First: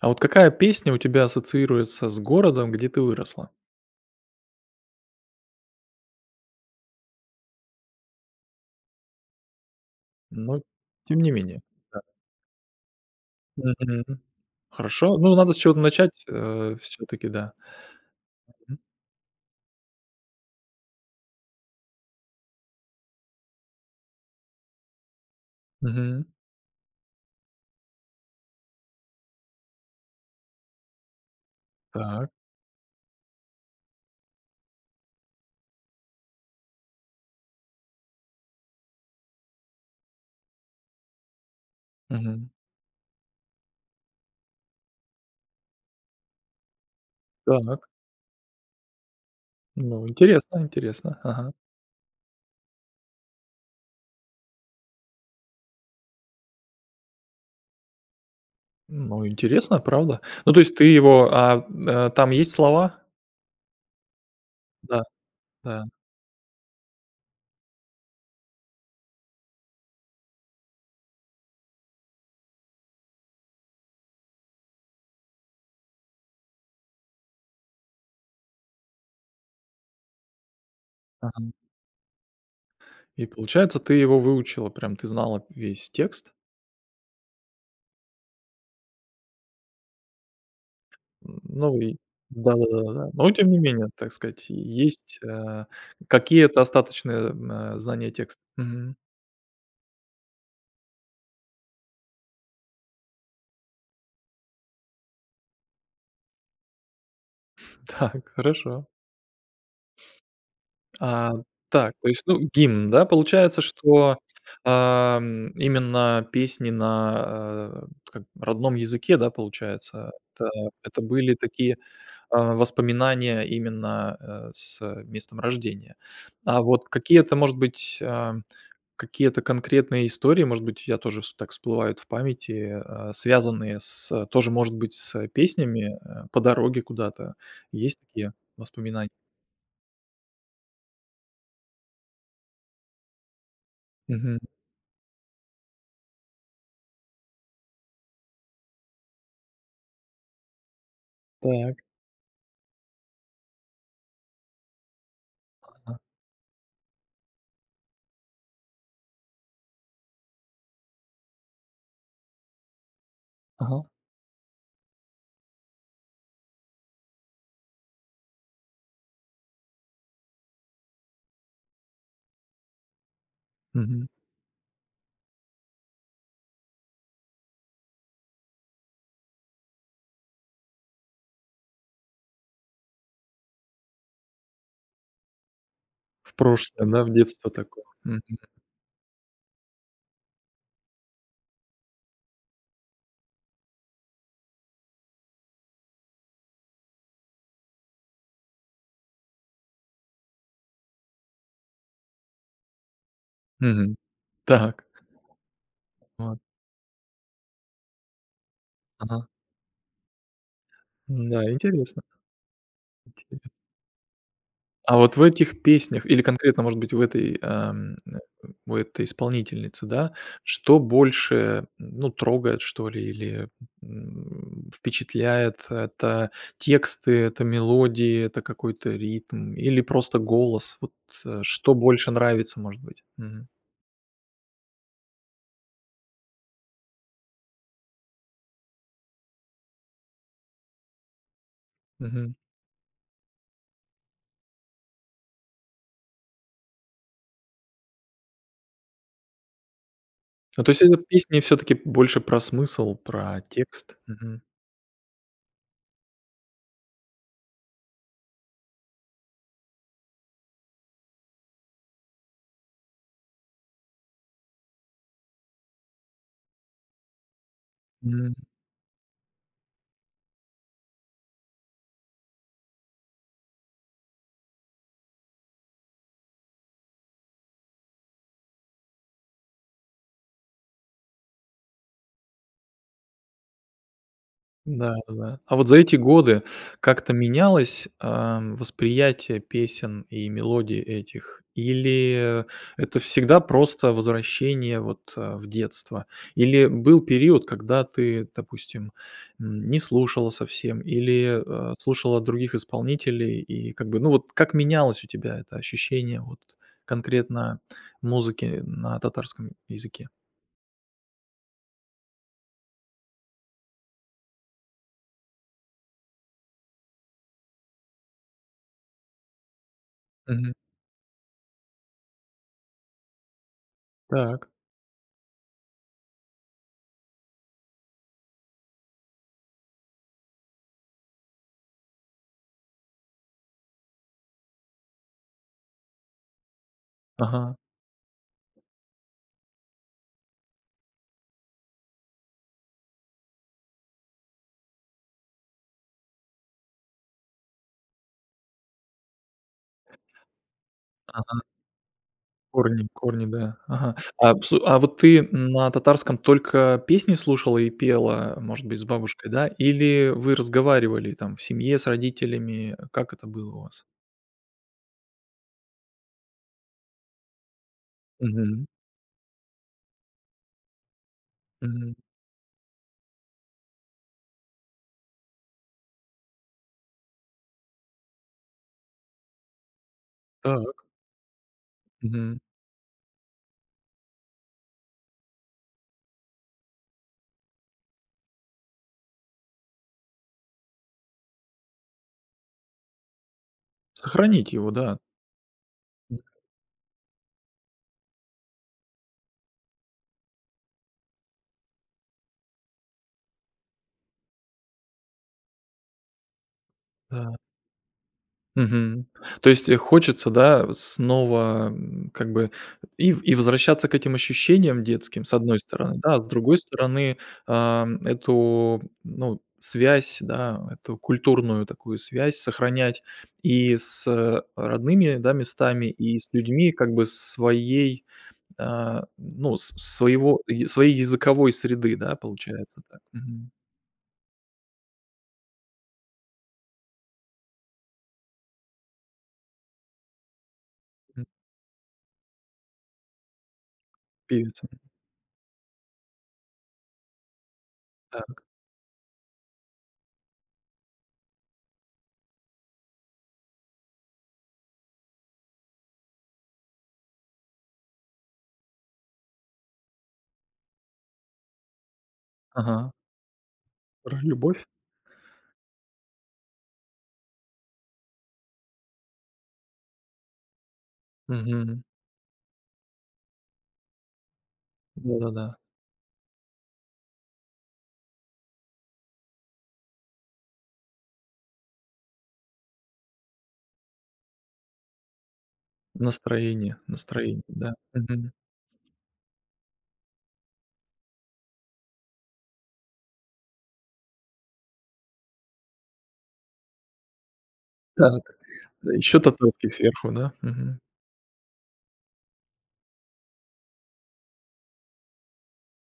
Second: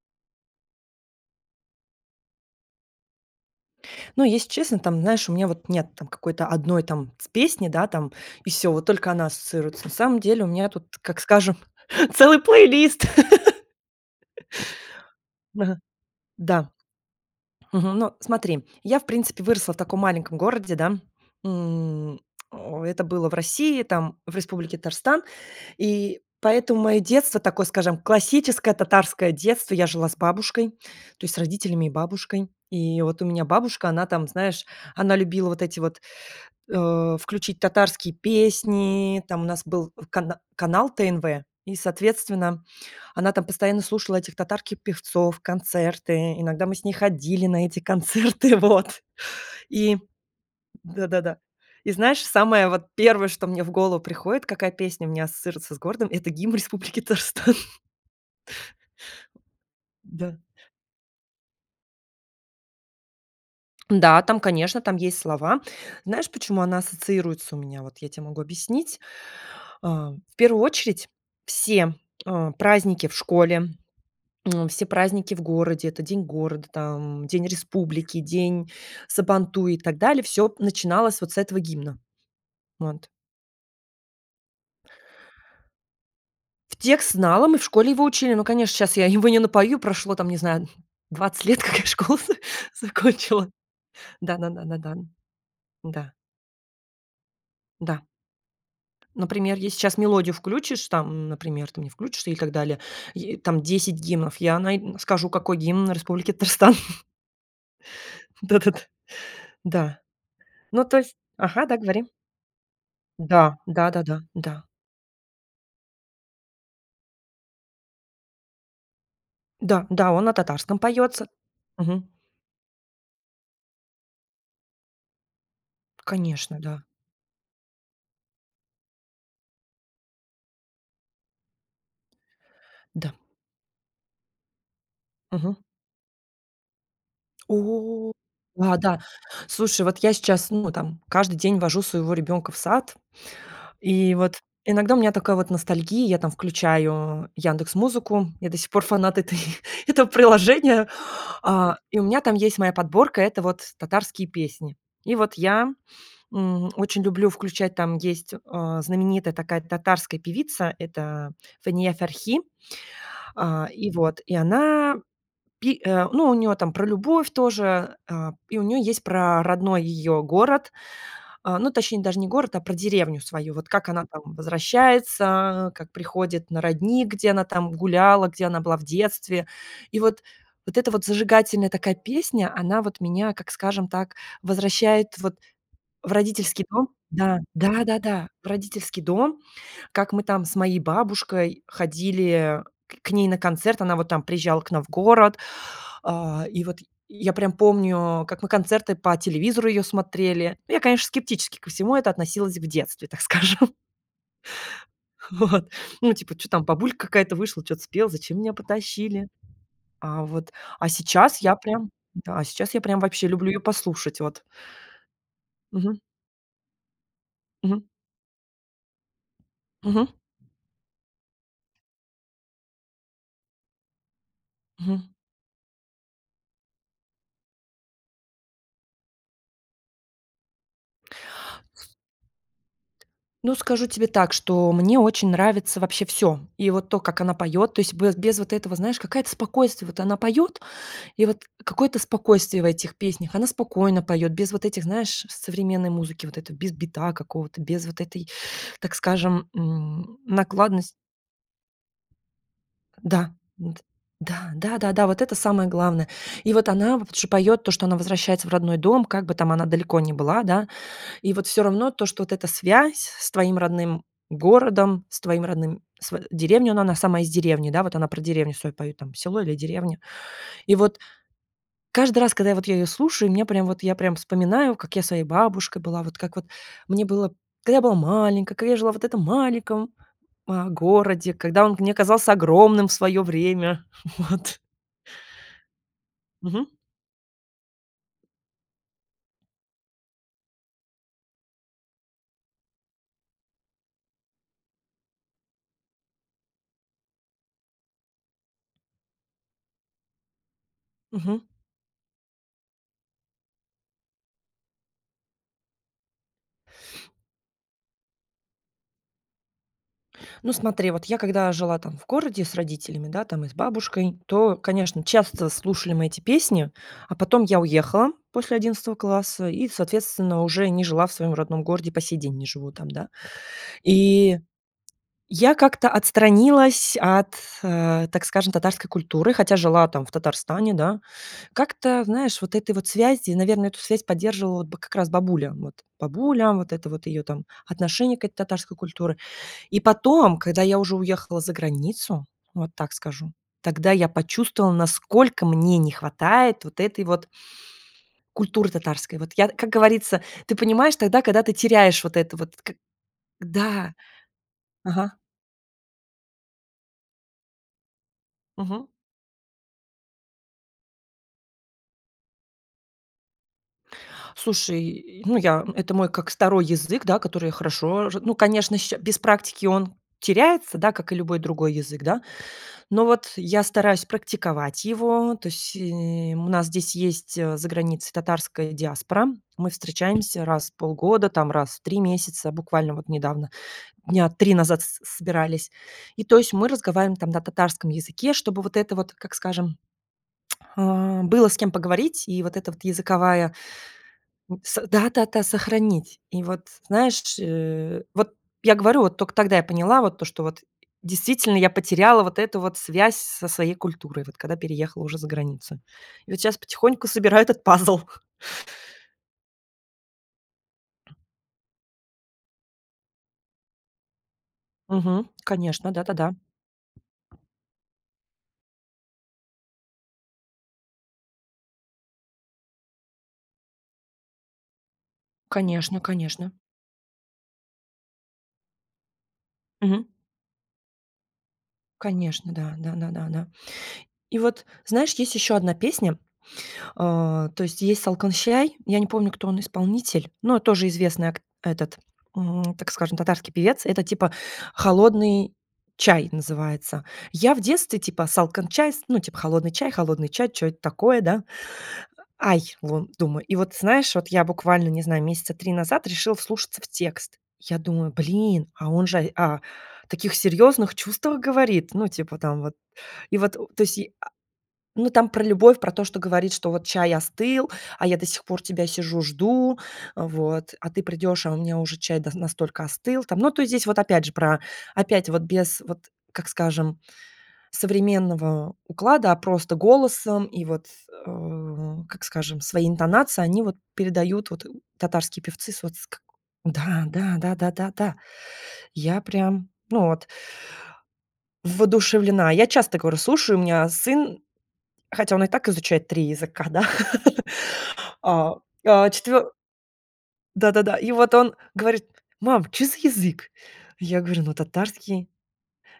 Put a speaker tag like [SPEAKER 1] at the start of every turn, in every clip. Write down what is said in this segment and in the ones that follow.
[SPEAKER 1] А вот какая песня у тебя ассоциируется с городом, где ты выросла?
[SPEAKER 2] Но если честно, там знаешь, у меня вот нет там какой-то одной там с песни, да там и всё, вот только она ассоциируется. На самом деле у
[SPEAKER 1] Ну,
[SPEAKER 2] меня тут,
[SPEAKER 1] тем
[SPEAKER 2] как
[SPEAKER 1] не
[SPEAKER 2] скажем,
[SPEAKER 1] менее. Да.
[SPEAKER 2] целый плейлист.
[SPEAKER 1] Мгм. Хорошо. Ну, надо с
[SPEAKER 2] Ага.
[SPEAKER 1] чего-то начать,
[SPEAKER 2] Да.
[SPEAKER 1] э, все-таки, да.
[SPEAKER 2] Мгм, ну, смотри,
[SPEAKER 1] М
[SPEAKER 2] я в принципе выросла в таком маленьком городе, да. М, это было в России, там, в Республике Татарстан. И
[SPEAKER 1] Мгм.
[SPEAKER 2] поэтому мое детство такое, скажем, классическое татарское детство. Я жила с бабушкой, то есть с родителями и
[SPEAKER 1] Так.
[SPEAKER 2] бабушкой. И вот у меня бабушка, она там, знаешь, она любила вот эти вот, э, включить татарские песни. Там у нас был кан канал ТНВ и,
[SPEAKER 1] Мгм.
[SPEAKER 2] соответственно, она там постоянно слушала этих татарки певцов, концерты, иногда мы с ней ходили на эти
[SPEAKER 1] Так.
[SPEAKER 2] концерты, вот и
[SPEAKER 1] Ну, интересно
[SPEAKER 2] да
[SPEAKER 1] интересно.
[SPEAKER 2] да да.
[SPEAKER 1] Ага.
[SPEAKER 2] И знаешь, самое вот 1, что мне в голову приходит, какая песня у меня ассоциируется с городом это гимн республики Татарстан.
[SPEAKER 1] Ну, интересно, правда.
[SPEAKER 2] Да.
[SPEAKER 1] Ну, то есть ты его, а, э, там есть слова?
[SPEAKER 2] Да там, конечно, там
[SPEAKER 1] Да,
[SPEAKER 2] есть слова.
[SPEAKER 1] да.
[SPEAKER 2] Знаешь, почему она ассоциируется у меня? Вот я тебе могу объяснить. А, в первую очередь все, э, праздники в школе, м, все праздники в городе это День города, там День Республики, День Сабантуй, и так далее. Всё начиналось вот с
[SPEAKER 1] Мгм.
[SPEAKER 2] этого гимна. Вот.
[SPEAKER 1] И получается ты его выучила, прям ты знала весь текст?
[SPEAKER 2] В текст знала, мы в школе его учили, но, конечно, сейчас я его не напою прошло там не знаю 20 лет,
[SPEAKER 1] Но
[SPEAKER 2] как я
[SPEAKER 1] и,
[SPEAKER 2] школу за
[SPEAKER 1] да да да. Но
[SPEAKER 2] закончила.
[SPEAKER 1] тем не менее так
[SPEAKER 2] Да
[SPEAKER 1] сказать
[SPEAKER 2] да да да да.
[SPEAKER 1] есть, э,
[SPEAKER 2] Да.
[SPEAKER 1] какие-то остаточные, м, э,
[SPEAKER 2] Да.
[SPEAKER 1] знания текста. Мгм.
[SPEAKER 2] Например, если сейчас мелодию включишь, там, например, ты мне включишь, и так далее е там 10 гимнов я най скажу какой гимн Республики Татарстан.
[SPEAKER 1] Так.
[SPEAKER 2] Да да да.
[SPEAKER 1] Хорошо.
[SPEAKER 2] Да. Ну то есть
[SPEAKER 1] А,
[SPEAKER 2] ага, да,
[SPEAKER 1] так,
[SPEAKER 2] говори.
[SPEAKER 1] то есть, ну гимн, да.
[SPEAKER 2] Да.
[SPEAKER 1] Получается,
[SPEAKER 2] Да да
[SPEAKER 1] что,
[SPEAKER 2] да. Да.
[SPEAKER 1] э, м, именно песни на, э, как родном языке, да,
[SPEAKER 2] Да да
[SPEAKER 1] получается,
[SPEAKER 2] он на
[SPEAKER 1] это
[SPEAKER 2] татарском
[SPEAKER 1] это
[SPEAKER 2] поется.
[SPEAKER 1] были такие,
[SPEAKER 2] Мгм.
[SPEAKER 1] а, воспоминания именно, э, с, э, местом рождения.
[SPEAKER 2] Конечно,
[SPEAKER 1] А
[SPEAKER 2] да.
[SPEAKER 1] вот какие-то, может быть, а, какие-то конкретные истории, может быть у тебя тоже вс так всплывают в памяти, э,
[SPEAKER 2] Да.
[SPEAKER 1] а, связанные с тоже, может быть, с
[SPEAKER 2] Мгм.
[SPEAKER 1] песнями, э, по дороге куда-то. Есть
[SPEAKER 2] О,
[SPEAKER 1] такие
[SPEAKER 2] да да,
[SPEAKER 1] воспоминания?
[SPEAKER 2] слушай, вот я сейчас, ну там каждый день вожу своего ребенка в сад. И
[SPEAKER 1] Мгм.
[SPEAKER 2] вот иногда у меня такая вот ностальгия, я там включаю "Яндекс музыку". Я до сих пор фанат этой этого приложения, а,
[SPEAKER 1] Так.
[SPEAKER 2] и у меня там есть моя подборка- это вот татарские песни. И вот я,
[SPEAKER 1] Ага.
[SPEAKER 2] м, очень люблю включать, там есть, э, знаменитая такая татарская певица- это Фания Ферхи. А,
[SPEAKER 1] Ага.
[SPEAKER 2] и вот и она, пи э, ну у нее там про любовь тоже, э, и у нее есть про родной её город, а, ну точнее даже не город, а про деревню свою. Вот как она
[SPEAKER 1] Мгм.
[SPEAKER 2] там возвращается, как приходит на родник, где она там гуляла, где она была в детстве. И вот вот это вот зажигательная такая песня. Она вот меня, как скажем так, возвращает вот в
[SPEAKER 1] В
[SPEAKER 2] родительский
[SPEAKER 1] прошлое,
[SPEAKER 2] дом.
[SPEAKER 1] да, в
[SPEAKER 2] Да,
[SPEAKER 1] детство такое,
[SPEAKER 2] да да
[SPEAKER 1] мгм.
[SPEAKER 2] да. В родительский дом, как мы там с моей бабушкой ходили к ней на концерт. Она вот там приезжала к нам в город, а, и вот я прям помню, как мы концерты по телевизору ее смотрели. Я, конечно, скептически ко всему это относилось в детстве, так скажем.
[SPEAKER 1] Мгм. Так.
[SPEAKER 2] Вот, ну типа,
[SPEAKER 1] От
[SPEAKER 2] чё там бабулька какая-то вышла, чё-то спела, зачем меня
[SPEAKER 1] Ага.
[SPEAKER 2] потащили? А вот, а сейчас
[SPEAKER 1] М-да,
[SPEAKER 2] я прям.
[SPEAKER 1] интересно.
[SPEAKER 2] Да, а, сейчас я прям вообще
[SPEAKER 1] Интере
[SPEAKER 2] люблю ее послушать. Вот.
[SPEAKER 1] А вот в этих
[SPEAKER 2] Мгм.
[SPEAKER 1] песнях, или конкретно может быть в этой, а,
[SPEAKER 2] Мгм.
[SPEAKER 1] м, э, в этой исполнительницы,
[SPEAKER 2] Мгм.
[SPEAKER 1] да, что больше, э, ну трогает что ли или, м,
[SPEAKER 2] Мгм.
[SPEAKER 1] впечатляет? Это тексты, это мелодии, это какой-то ритм, или просто голос? Вот, э, что больше нравится может быть? Мгм.
[SPEAKER 2] Ну, скажу тебе так, что мне очень нравится вообще всё. И вот то, как она поет, то есть бе без вот этого, знаешь, какая-то спокойствие. Вот она поет, и вот какое-то
[SPEAKER 1] Мгм.
[SPEAKER 2] спокойствие в этих песнях. Она спокойно поет, без вот этих, знаешь, современной музыки. Вот это, без бита какого-то без вот этой, так скажем, м,
[SPEAKER 1] Ну то есть
[SPEAKER 2] накладность
[SPEAKER 1] это песни все-таки больше про смысл,
[SPEAKER 2] Да.
[SPEAKER 1] про
[SPEAKER 2] Вот
[SPEAKER 1] текст. Мгм.
[SPEAKER 2] Да. Да да да, вот это самое главное. И вот она вот ш поет то, что она возвращается в родной дом, как бы там она далеко не была, да. И вот всё равно то, что вот эта связь с твоим родным городом, с твоим родным св деревней, ну, она на сама из деревни. Да вот она про
[SPEAKER 1] Мгм.
[SPEAKER 2] деревню свою поет там, село или деревня. И вот каждый раз, когда я вот я ее слушаю, мне прям вот я прям вспоминаю, как я с своей бабушкой была. Вот как вот мне было да я была маленькой, когда я жила в этом маленьком, э, городе, когда он мне казался огромным в свое время. Вот.
[SPEAKER 1] Да да да. А вот за эти годы
[SPEAKER 2] Мгм.
[SPEAKER 1] как-то менялось, а, восприятие песен и мелодий этих? Или это всегда просто возвращение вот, э, в детство или был период, когда ты допустим, м, не слушала совсем или,
[SPEAKER 2] Мгм.
[SPEAKER 1] э, слушала других исполнителей, и как бы ну вот как менялось у тебя это ощущение вот конкретно музыки на татарском языке?
[SPEAKER 2] Ну смотри, вот я, когда жила там в городе с родителями, да там и с бабушкой, то, конечно, часто слушали мы эти песни. А потом я уехала после 11 класса и, соответственно,
[SPEAKER 1] Мгм.
[SPEAKER 2] уже не жила в своем родном городе, по сей день не живу там, да. И
[SPEAKER 1] Так.
[SPEAKER 2] я как-то отстранилась от, э, так скажем, татарской культуры, хотя жила там в Татарстане, да. Как-то, знаешь, вот этой вот связи, наверно, эту связь поддерживала бы, как раз, бабуля. Вот бабуля, вот это вот ее там
[SPEAKER 1] Ага.
[SPEAKER 2] отношение к этой татарской культуры. И потом, когда я уже уехала за границу, вот так скажу. Тогда я почувствовала, насколько мне не хватает вот этой вот культуры татарской. Вот я, т как говорится, ты понимаешь тогда,
[SPEAKER 1] Ага.
[SPEAKER 2] когда ты теряешь вот это вот к
[SPEAKER 1] Корни корни, да.
[SPEAKER 2] Да.
[SPEAKER 1] Ага. А вс а вот
[SPEAKER 2] Ага.
[SPEAKER 1] ты, м, на татарском только песни слушала и пела, может быть с
[SPEAKER 2] Мгм.
[SPEAKER 1] бабушкой, да? Или вы разговаривали там, в семье, с родителями? Как это было у вас?
[SPEAKER 2] Слушай, ну, я, это мой как 2 язык, да который я хорошо ж ну
[SPEAKER 1] Мгм.
[SPEAKER 2] конечно, щ без практики он теряется, да как и любой другой
[SPEAKER 1] Мгм.
[SPEAKER 2] язык да. Но вот я стараюсь практиковать его. То есть, э, у нас здесь есть, э, за границей татарской диаспора. Мы встречаемся раз в
[SPEAKER 1] Так.
[SPEAKER 2] полгода, там раз в 3
[SPEAKER 1] Мгм.
[SPEAKER 2] месяца буквально вот недавно, дня 3 назад с собирались. И то есть мы разговариваем там на татарском языке, чтобы вот это вот, как скажем, а, было с кем поговорить. И вот это вот языковая
[SPEAKER 1] Сохранить
[SPEAKER 2] у
[SPEAKER 1] его,
[SPEAKER 2] с
[SPEAKER 1] да.
[SPEAKER 2] да да да
[SPEAKER 1] М
[SPEAKER 2] сохранить. И вот знаешь ш э, вот я говорю, вот только тогда я поняла вот то, что вот действительно я потеряла вот эту вот связь со своей культурой, вот когда переехала уже за границу. И вот сейчас потихоньку
[SPEAKER 1] Да.
[SPEAKER 2] собираю этот пазл.
[SPEAKER 1] Мгм. То есть, э, хочется, да, э снова, м, как бы и в и возвращаться к этим ощущениям детским
[SPEAKER 2] Мгм.
[SPEAKER 1] с одной
[SPEAKER 2] Конечно,
[SPEAKER 1] стороны,
[SPEAKER 2] да да
[SPEAKER 1] да, а с
[SPEAKER 2] да.
[SPEAKER 1] другой стороны ам, эту ну связь, да, эту культурную такую связь сохранять и с, э, родными, да, местами,
[SPEAKER 2] Конечно
[SPEAKER 1] и с
[SPEAKER 2] конечно.
[SPEAKER 1] людьми, как бы, своей, а, ну с с
[SPEAKER 2] Мгм.
[SPEAKER 1] своего ие своей языковой среды, да,
[SPEAKER 2] Конечно, да
[SPEAKER 1] получается
[SPEAKER 2] да
[SPEAKER 1] так.
[SPEAKER 2] да да да -да.
[SPEAKER 1] Мгм.
[SPEAKER 2] И вот знаешь, есть еще одна песня, э, то есть есть "Салкын чәй", я не помню, кто он исполнитель, но тоже
[SPEAKER 1] М
[SPEAKER 2] известный ак этот, м, так скажем татарский певец. Это типа
[SPEAKER 1] Певица.
[SPEAKER 2] "Холодный чай" называется. Я в детстве, типа
[SPEAKER 1] Так.
[SPEAKER 2] "Салкын чәй", ну типа холодный чай, холодный чай. Чё это такое, да? Ай, лун думаю, и вот знаешь, вот я буквально, не знаю, месяца 3 назад решила вслушаться в текст. Я думаю, блин, а он же, а, о таких серьезных чувствах говорит. Ну, типа там вот
[SPEAKER 1] Ага.
[SPEAKER 2] и вот, то есть,
[SPEAKER 1] Про
[SPEAKER 2] а,
[SPEAKER 1] любовь.
[SPEAKER 2] ну, там про любовь, про то, что говорит, что вот чай остыл, а я до сих пор тебя сижу жду. Вот. А ты придешь, а у меня
[SPEAKER 1] Мгм.
[SPEAKER 2] уже чай да настолько остыл, там. Ну, то здесь вот опять же про
[SPEAKER 1] Да
[SPEAKER 2] опять
[SPEAKER 1] да
[SPEAKER 2] вот
[SPEAKER 1] да.
[SPEAKER 2] без вот, как скажем, современного уклада, а просто голосом и вот, м, как скажем, свои интонации они вот передают вот татарские певцы с вот ск
[SPEAKER 1] Настроение
[SPEAKER 2] Да да
[SPEAKER 1] настроение,
[SPEAKER 2] да-да
[SPEAKER 1] да.
[SPEAKER 2] да да,
[SPEAKER 1] Мгм.
[SPEAKER 2] я прям, ну, вот воодушевлена. Я часто говорю, слушаю, у меня сын, хотя он и так изучает 3 языка, да,
[SPEAKER 1] Так.
[SPEAKER 2] а, а
[SPEAKER 1] Еще
[SPEAKER 2] четвё
[SPEAKER 1] татарский сверху, да.
[SPEAKER 2] Да
[SPEAKER 1] Мгм.
[SPEAKER 2] да да. И вот он говорит: "Мам, чё за язык?" Я говорю ну татарский.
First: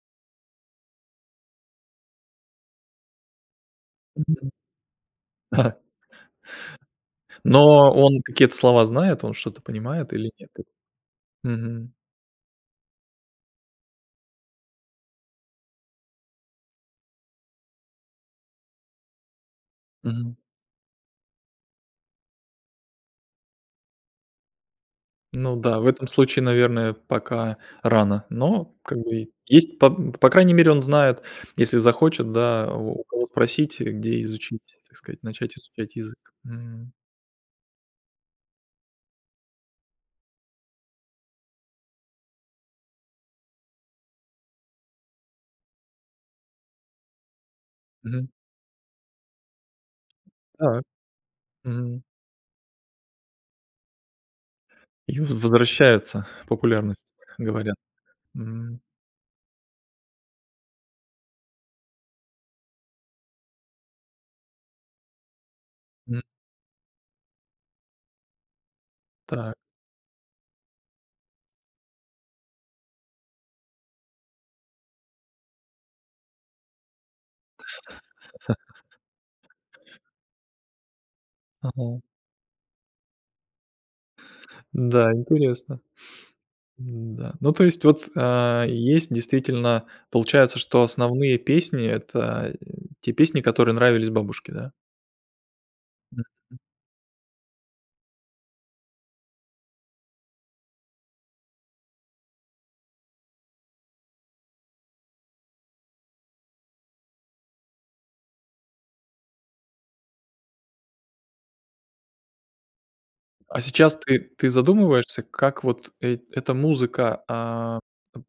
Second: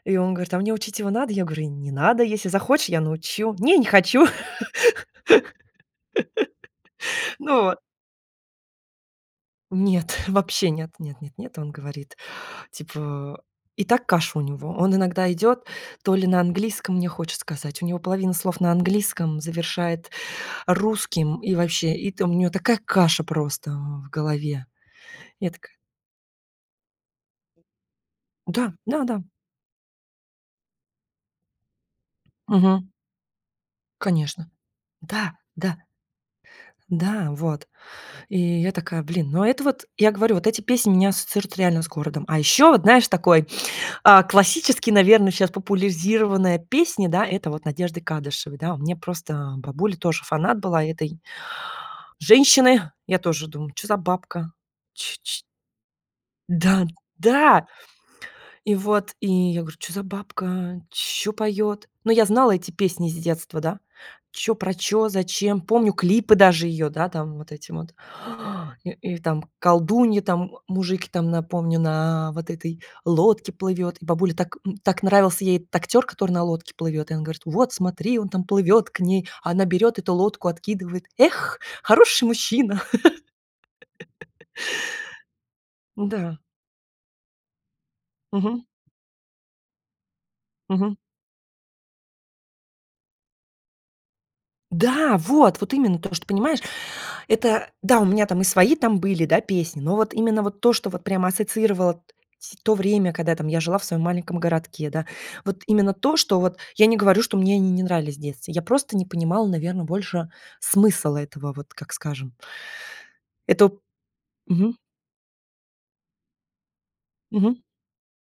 [SPEAKER 2] И он говорит, а мне учить его надо. Я говорю не надо, если захочешь, я научу. "Не, не хочу".
[SPEAKER 1] Мгм.
[SPEAKER 2] Ну вот.
[SPEAKER 1] Но он какие-то слова знает, он что-то понимает
[SPEAKER 2] Нет,
[SPEAKER 1] или нет.
[SPEAKER 2] вообще нет. Нет нет нет. Он
[SPEAKER 1] Мгм.
[SPEAKER 2] говорит, типа, и так каша у него. Он иногда идет, то ли на английском, мне хочет сказать, у него половина слов на английском, завершает
[SPEAKER 1] Мгм.
[SPEAKER 2] русским. И вообще, и там у него такая каша просто в голове. Я
[SPEAKER 1] Ну
[SPEAKER 2] такая
[SPEAKER 1] да в этом случае наверное пока рано,
[SPEAKER 2] Да,
[SPEAKER 1] но как
[SPEAKER 2] да да.
[SPEAKER 1] бы есть по по крайней мере он знает если захочет да
[SPEAKER 2] Мгм.
[SPEAKER 1] у у кого спросить, где
[SPEAKER 2] Конечно,
[SPEAKER 1] изучить, так сказать,
[SPEAKER 2] да,
[SPEAKER 1] начать
[SPEAKER 2] да.
[SPEAKER 1] изучать язык. Мгм.
[SPEAKER 2] Да вот, и я такая, блин, но это вот я говорю, вот эти песни у меня ассоциируются реально с городом. А еще вот знаешь такой, а, классический, наверно, сейчас популяризированная песни, да это вот Надежды
[SPEAKER 1] Мгм.
[SPEAKER 2] Кадышевой. Да мне просто бабуля тоже фанат
[SPEAKER 1] Так.
[SPEAKER 2] была этой
[SPEAKER 1] Мгм.
[SPEAKER 2] женщины. Я тоже думаю чё за бабка, ч
[SPEAKER 1] Ю в
[SPEAKER 2] ч
[SPEAKER 1] возвращается
[SPEAKER 2] Да
[SPEAKER 1] популярность,
[SPEAKER 2] да,
[SPEAKER 1] говорят.
[SPEAKER 2] и
[SPEAKER 1] Мгм.
[SPEAKER 2] вот и я говорю: "Чё за бабка? Чё поёт?" Но я знала эти песни из детства, да- чё про чё, зачем. Помню
[SPEAKER 1] М.
[SPEAKER 2] клипы даже её да там вот эти вот и, и там
[SPEAKER 1] Так.
[SPEAKER 2] колдуньи там, мужики, там напомню на вот этой лодке плывет, и бабуле так, м, так нравился ей этот актер, который на лодке плывет. И она говорит: "Вот смотри он там плывёт к ней". А она берет эту лодку, откидывает. "Эх,
[SPEAKER 1] Ага.
[SPEAKER 2] хороший мужчина".
[SPEAKER 1] Да, интересно.
[SPEAKER 2] Да.
[SPEAKER 1] М-да. Ну то есть вот,
[SPEAKER 2] Мгм.
[SPEAKER 1] а, есть, действительно, получается, что
[SPEAKER 2] Мгм.
[SPEAKER 1] основные песни это, э, те песни, которые нравились бабушке, да?
[SPEAKER 2] Да, вот вот именно то, что
[SPEAKER 1] Мгм.
[SPEAKER 2] понимаешь это, да, у меня там и свои там были, да песни, но вот именно вот то, что вот прямо ассоциировало т сь то время, когда я там, я жила в своем маленьком городке, да. Вот именно то, что вот я не говорю, что мне они не нравились в детстве. Я просто не понимала, наверно, больше смысл этого. Вот как скажем.
[SPEAKER 1] А
[SPEAKER 2] Эту
[SPEAKER 1] сейчас ты ты
[SPEAKER 2] Мгм.
[SPEAKER 1] задумываешься, как вот эт эта музыка,
[SPEAKER 2] Мгм.
[SPEAKER 1] а,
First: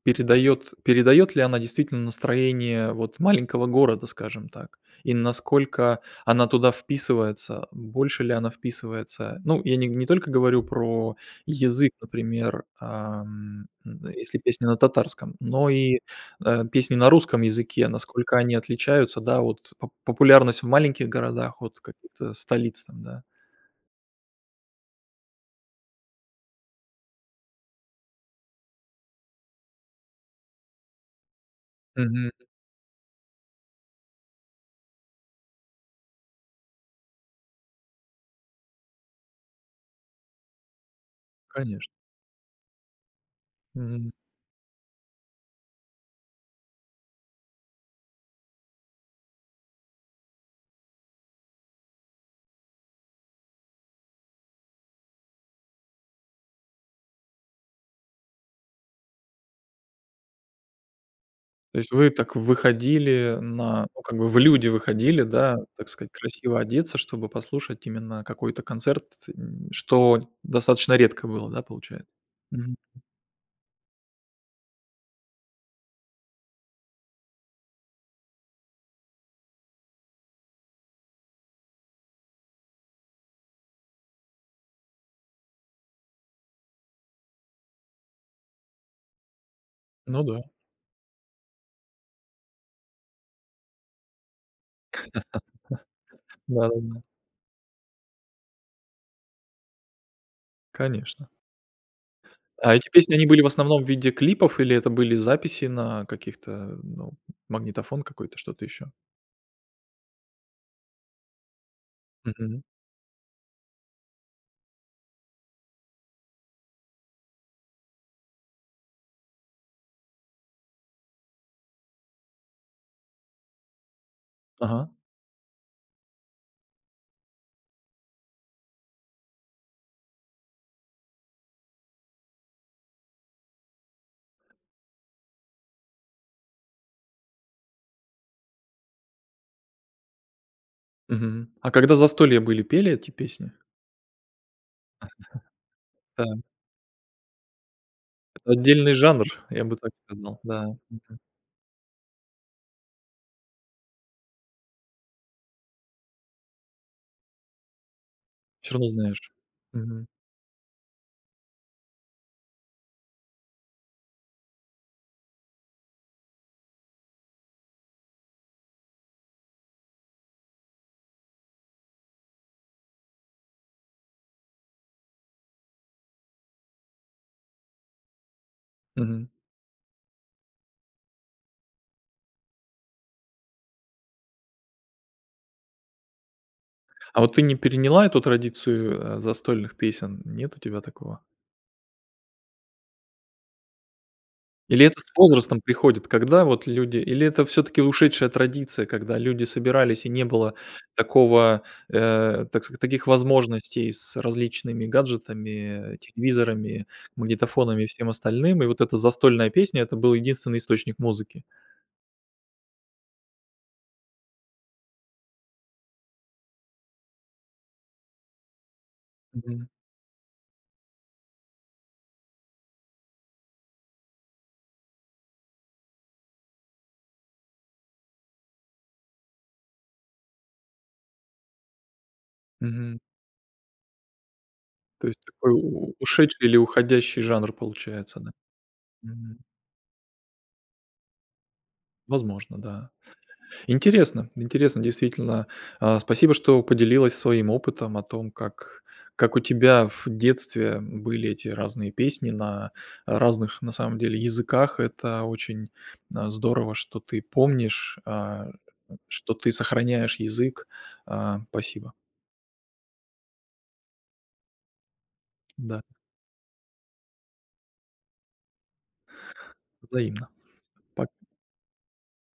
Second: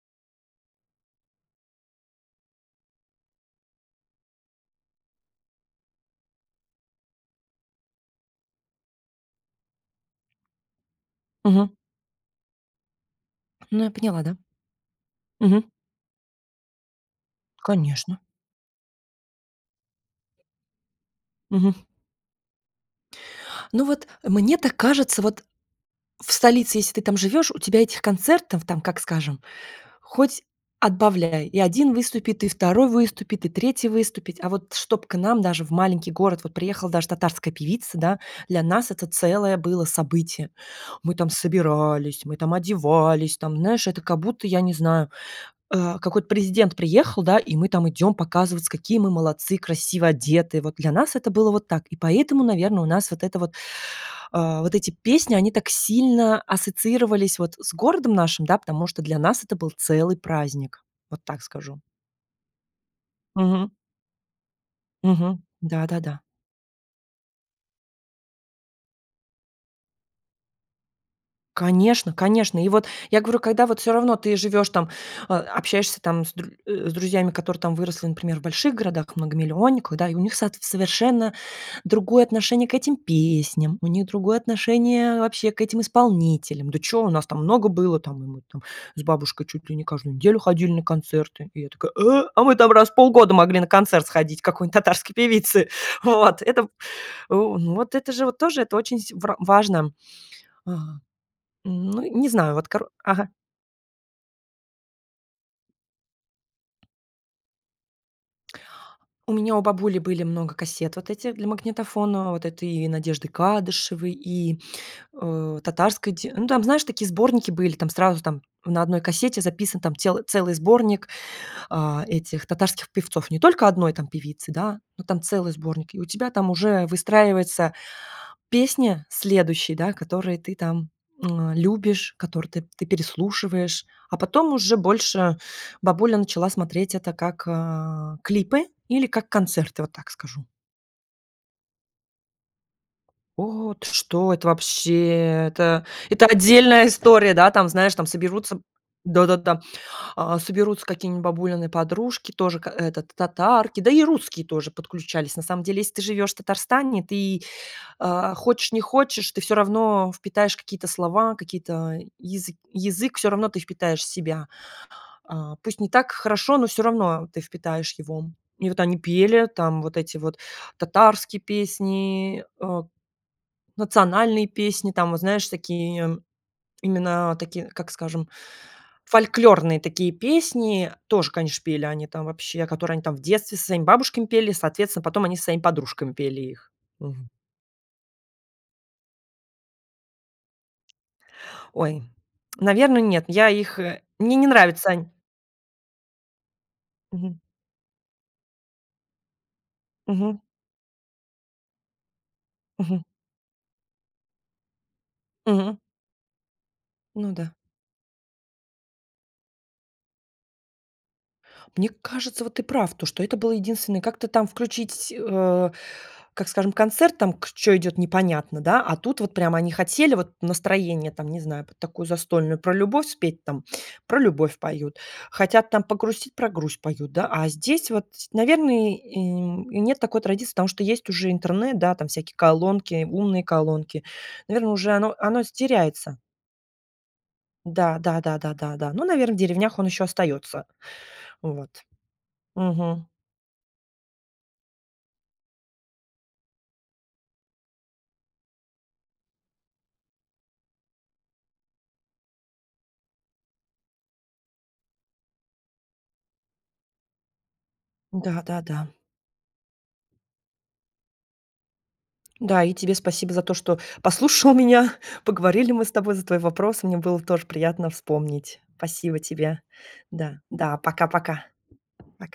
[SPEAKER 1] передает передает ли она действительно настроение вот маленького города, скажем так? И насколько она туда вписывается больше, ли она вписывается, ну, я не не только говорю про
[SPEAKER 2] Мгм.
[SPEAKER 1] язык, например, а, м
[SPEAKER 2] Ну я поняла.
[SPEAKER 1] если
[SPEAKER 2] Да.
[SPEAKER 1] песня на татарском
[SPEAKER 2] Мгм.
[SPEAKER 1] но и, а, песни на русском языке-
[SPEAKER 2] Конечно.
[SPEAKER 1] насколько они отличаются, да, вот по популярность в маленьких городах от
[SPEAKER 2] Мгм.
[SPEAKER 1] каких-то столиц там, да?
[SPEAKER 2] Ну вот, мне так кажется вот. В столице, если ты там живешь, у тебя этих концертов, там как скажем, хоть отбавляй, и 1
[SPEAKER 1] Мгм.
[SPEAKER 2] выступит, и 2 выступить, и 3 выступит. А вот чтоб к нам, даже в маленький город, вот приехала даже татарская певица, да, для нас это целое было событие. Мы там
[SPEAKER 1] Конечно.
[SPEAKER 2] собирались, мы там одевались, там знаешь, это
[SPEAKER 1] Мгм.
[SPEAKER 2] как будто я не знаю, э, какой-то президент приехал, да и мы там идем показываться, какие мы молодцы, красиво одетые. Вот для нас это было вот так и поэтому, наверно, у нас вот это вот. А, вот эти песни они так сильно ассоциировались вот с городом нашим, да потому что для нас это был целый праздник. Вот так
[SPEAKER 1] То
[SPEAKER 2] скажу.
[SPEAKER 1] есть вы так выходили,
[SPEAKER 2] Мгм.
[SPEAKER 1] на, ну, как бы, в люди выходили,
[SPEAKER 2] Мгм.
[SPEAKER 1] да,
[SPEAKER 2] Да
[SPEAKER 1] так
[SPEAKER 2] да
[SPEAKER 1] сказать
[SPEAKER 2] да.
[SPEAKER 1] красиво одеться, чтобы послушать именно какой-то концерт, м, что достаточно редко было, да, получается?
[SPEAKER 2] Конечно конечно. И
[SPEAKER 1] Мгм.
[SPEAKER 2] вот я говорю, когда вот всё равно ты живешь, там, а, общаешься там с др э, с друзьями, которые там выросли, например, в больших городах многомиллионниках, да и у них соот совершенно другое отношение к этим песням, у них другое отношение вообще к этим исполнителям. Да чё, у нас там много было, там мы там с бабушкой чуть ли не каждую
[SPEAKER 1] Ну
[SPEAKER 2] неделю
[SPEAKER 1] да.
[SPEAKER 2] ходили на концерты. И я такая: "Э. А мы там раз в полгода могли на концерт сходить к какой-нибудь татарской певице". Вот это в э,
[SPEAKER 1] Ладно.
[SPEAKER 2] ну вот это же вот тоже это очень с вр важно. Ага,
[SPEAKER 1] Конечно.
[SPEAKER 2] м, ну не знаю вот
[SPEAKER 1] А эти
[SPEAKER 2] кор
[SPEAKER 1] песни они
[SPEAKER 2] ага.
[SPEAKER 1] были в основном в виде клипов, или это были записи на каких-то, э, ну, магнитофон какой-то, что-то еще?
[SPEAKER 2] У меня у бабули были много кассет вот этих для магнитофона, вот
[SPEAKER 1] Мгм.
[SPEAKER 2] этой и Надежды Кадышевой, и, э, татарской те Ну там, знаешь, такие сборники были, там сразу там на одной кассете записан там тел целый сборник, а, этих татарских певцов, не только 1 там певицы, да,
[SPEAKER 1] Ага.
[SPEAKER 2] но там целый сборник, и у тебя там уже выстраивается песня следующие, да, которые ты там, эм, любишь, которые ты ты переслушиваешь, а потом уже больше бабуля начала смотреть это как, э, клипы, или как концерты. Вот так скажу.
[SPEAKER 1] Мгм. А когда застолья были, пели эти песни?
[SPEAKER 2] О, ты что это вообще! Это это
[SPEAKER 1] Да.
[SPEAKER 2] отдельная история. Да, там, знаешь, там соберутся
[SPEAKER 1] Отдельный жанр,
[SPEAKER 2] да да, там,
[SPEAKER 1] я бы так
[SPEAKER 2] а,
[SPEAKER 1] сказал, да.
[SPEAKER 2] соберутся
[SPEAKER 1] Мгм.
[SPEAKER 2] какие-нибудь бабулины подружки тоже к этот татарки, да и русские тоже подключались. На самом деле, если ты живёшь в Татарстане, ты, а, хочешь
[SPEAKER 1] Всё
[SPEAKER 2] не
[SPEAKER 1] равно
[SPEAKER 2] хочешь,
[SPEAKER 1] знаешь.
[SPEAKER 2] ты всё
[SPEAKER 1] Мгм.
[SPEAKER 2] равно впитаешь какие-то слова, какие-то язы язык, всё равно ты впитаешь в себя. А, пусть не так хорошо, но всё равно ты впитаешь его. И вот они пели там вот эти вот татарские песни, э, национальные песни там вот знаешь такие именно такие, как скажем,
[SPEAKER 1] Мгм.
[SPEAKER 2] фольклорные такие песни, тоже конечно пели они там вообще которые они там в детстве со своими бабушками пели, соответственно, потом они со своими подружками пели их,
[SPEAKER 1] А
[SPEAKER 2] мгм.
[SPEAKER 1] вот ты не переняла эту традицию, э, застольных песен, нет у тебя такого?
[SPEAKER 2] Ой, наверно нет, я их, э, мне не
[SPEAKER 1] Или
[SPEAKER 2] нравятся
[SPEAKER 1] это
[SPEAKER 2] они
[SPEAKER 1] с возрастом приходит, когда вот люди или
[SPEAKER 2] Мгм.
[SPEAKER 1] это все-таки ушедшая традиция, когда люди собирались, и не
[SPEAKER 2] Мгм.
[SPEAKER 1] было такого, э, так ск
[SPEAKER 2] Мгм.
[SPEAKER 1] таких возможностей с различными
[SPEAKER 2] Мгм.
[SPEAKER 1] гаджетами, э телевизорами,
[SPEAKER 2] Ну да.
[SPEAKER 1] магнитофонами, и всем остальным. И вот эта застольная песня- это был единственный источник музыки.
[SPEAKER 2] Мне кажется, вот ты прав, то что это было единственное, как-то там включить, э, как скажем, концерт, там к чё идет непонятно, да. А тут вот прямо
[SPEAKER 1] Мгм.
[SPEAKER 2] они хотели вот настроение, там не знаю, под такую застольную, про любовь спеть, там- про любовь поют. Хотят там погрустить- про грусть поют, да. А здесь вот, ть наверно и, м, и нет такой традиции, потому что есть уже интернет. Да там всякие
[SPEAKER 1] Мгм.
[SPEAKER 2] колонки, умные колонки, наверно уже
[SPEAKER 1] То
[SPEAKER 2] оно
[SPEAKER 1] есть
[SPEAKER 2] оно с
[SPEAKER 1] такой у
[SPEAKER 2] теряется.
[SPEAKER 1] ушедший, или уходящий жанр
[SPEAKER 2] Да
[SPEAKER 1] получается,
[SPEAKER 2] да
[SPEAKER 1] да.
[SPEAKER 2] да да да да. Ну наверно в
[SPEAKER 1] Мгм.
[SPEAKER 2] деревнях он еще остается. Вот.
[SPEAKER 1] Возможно, да.
[SPEAKER 2] Мгм.
[SPEAKER 1] Интересно интересно действительно. А, спасибо, что поделилась своим опытом о том как, как у тебя в детстве были эти разные песни на разных, на самом деле, языках. Это очень, э, м, здорово, что ты помнишь,
[SPEAKER 2] Да
[SPEAKER 1] а,
[SPEAKER 2] да да.
[SPEAKER 1] что ты сохраняешь язык, а. Спасибо.
[SPEAKER 2] Да и тебе спасибо за то, что послушал меня. Поговорили
[SPEAKER 1] Да.
[SPEAKER 2] мы с тобой за твой вопрос. Мне было тоже приятно вспомнить. Спасибо тебе.
[SPEAKER 1] Взаимно.
[SPEAKER 2] Да, да
[SPEAKER 1] Па
[SPEAKER 2] пока-пока. Пока.